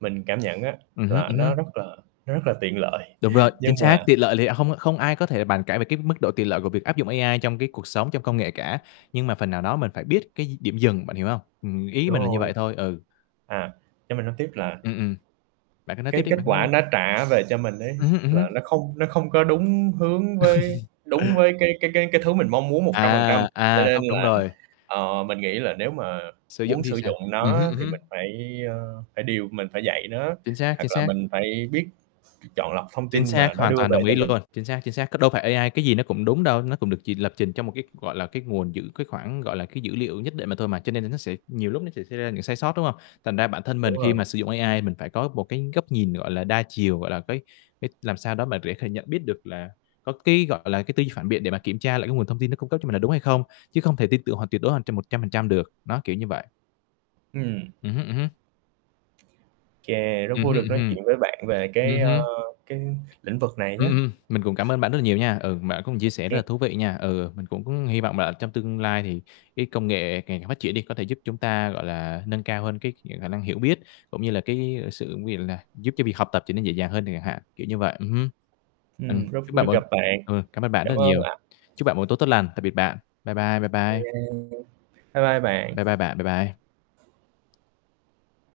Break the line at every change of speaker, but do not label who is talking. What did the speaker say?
Mình cảm nhận á,
Ừm hứm.
là
Ừm hứm.
nó rất là nó rất là tiện lợi.
Đúng rồi,
Nhưng
chính xác.
mà
Tiện lợi thì hông không ai có thể bàn cãi về cái mức độ tiện lợi của việc áp dụng AI trong cái cuộc sống, trong công nghệ cả. Nhưng mà phần nào đó mình phải biết cái d điểm dừng, bạn hiểu hông? Ừm, ý
Đúng
mình là như
rồi.
vậy thôi. Ừ.
À. Cho mình nói tiếp là
Ừm, ừm. Bạn cứ nói tiếp
Cái
đi,
kết
bạn nói
quả
đi.
nó trả về cho mình ấy,
Ừm hứm, ừm
là
hứm.
nó không nó không có đúng hướng với đúng với cái cái cái cái thứ mình mong muốn 100%.
À!
Cho
À,
nên
không đúng
là,
rồi.
ờ, mình nghĩ là nếu mà
Sử dụng
muốn
thì
sử
sao?
dụng
Ừm hứm,
nó
ừm
thì
hứm.
mình phải, a, phải điều mình phải dạy nó,
Chính xác, chính
hoặc là
xác.
mình phải biết chọn lọc thông
Chính
tin mà
xác,
nó
hoàn
đưa
toàn
về
đồng
cho
ý
mình.
luôn! Chính xác, chính xác. Cứ đâu phải AI cái gì nó cũng đúng đâu, nó cũng được chỉ lập trình trong một cái, gọi là, cái nguồn dữ cái khoảng, gọi là, cái dữ liệu nhất định mà thôi mà, cho nên là nó sẽ nhiều lúc nó sẽ xảy ra những sai sót, đúng hông? Thành ra bản thân
Đúng
mình khi
rồi.
mà sử dụng AI mình phải có một cái góc nhìn, gọi là, đa chiều, gọi là, cái cái làm sao đó mà để kh nhận biết được là có cái, gọi là, cái tư duy phản biện để mà kiểm tra lại cái nguồn thông tin nó cung cấp cho mình là đúng hay không, chứ không thể tin tưởng hoàn tuyệt đối hoàn 100% được. Đó, kiểu như vậy.
Ừm.
Ừm hứm, ừm hứm.
Chà! Rất
Ừm
vui được
hưm
nói
hừm.
chuyện với bạn về
Ừm
cái, ơ,
hưm.
cái lĩnh vực này
Ừm,
nhá.
ừm. Mình cũng cảm ơn bạn rất là nhiều nha. Ừ, bạn cũng chia sẻ rất
kê.
là thú vị nha. Ừ, ừ, mình cũng hi vọng là ở trong tương lai thì cái công nghệ ngày càng phát triển đi có thể giúp chúng ta, gọi là, nâng cao hơn cái [unintelligible] khả năng hiểu biết cũng như là cái sự ví dụ là giúp cho việc học tập trở nên dễ dàng hơn chẳng hạn, kiểu như vậy. Ừm hưm. Ừm,
Ừm, rất
chúc
vui
bạn
được
một
gặp bạn.
ừm, cảm ơn bạn
Cảm
rất là
ơn
nhiều.
ạ.
Chúc bạn một tối tốt tốt lành, tạm biệt bạn. Bye bye, bye bye.
[unintelligible] Bye bye bạn.
Bye bye bạn. Bye bye.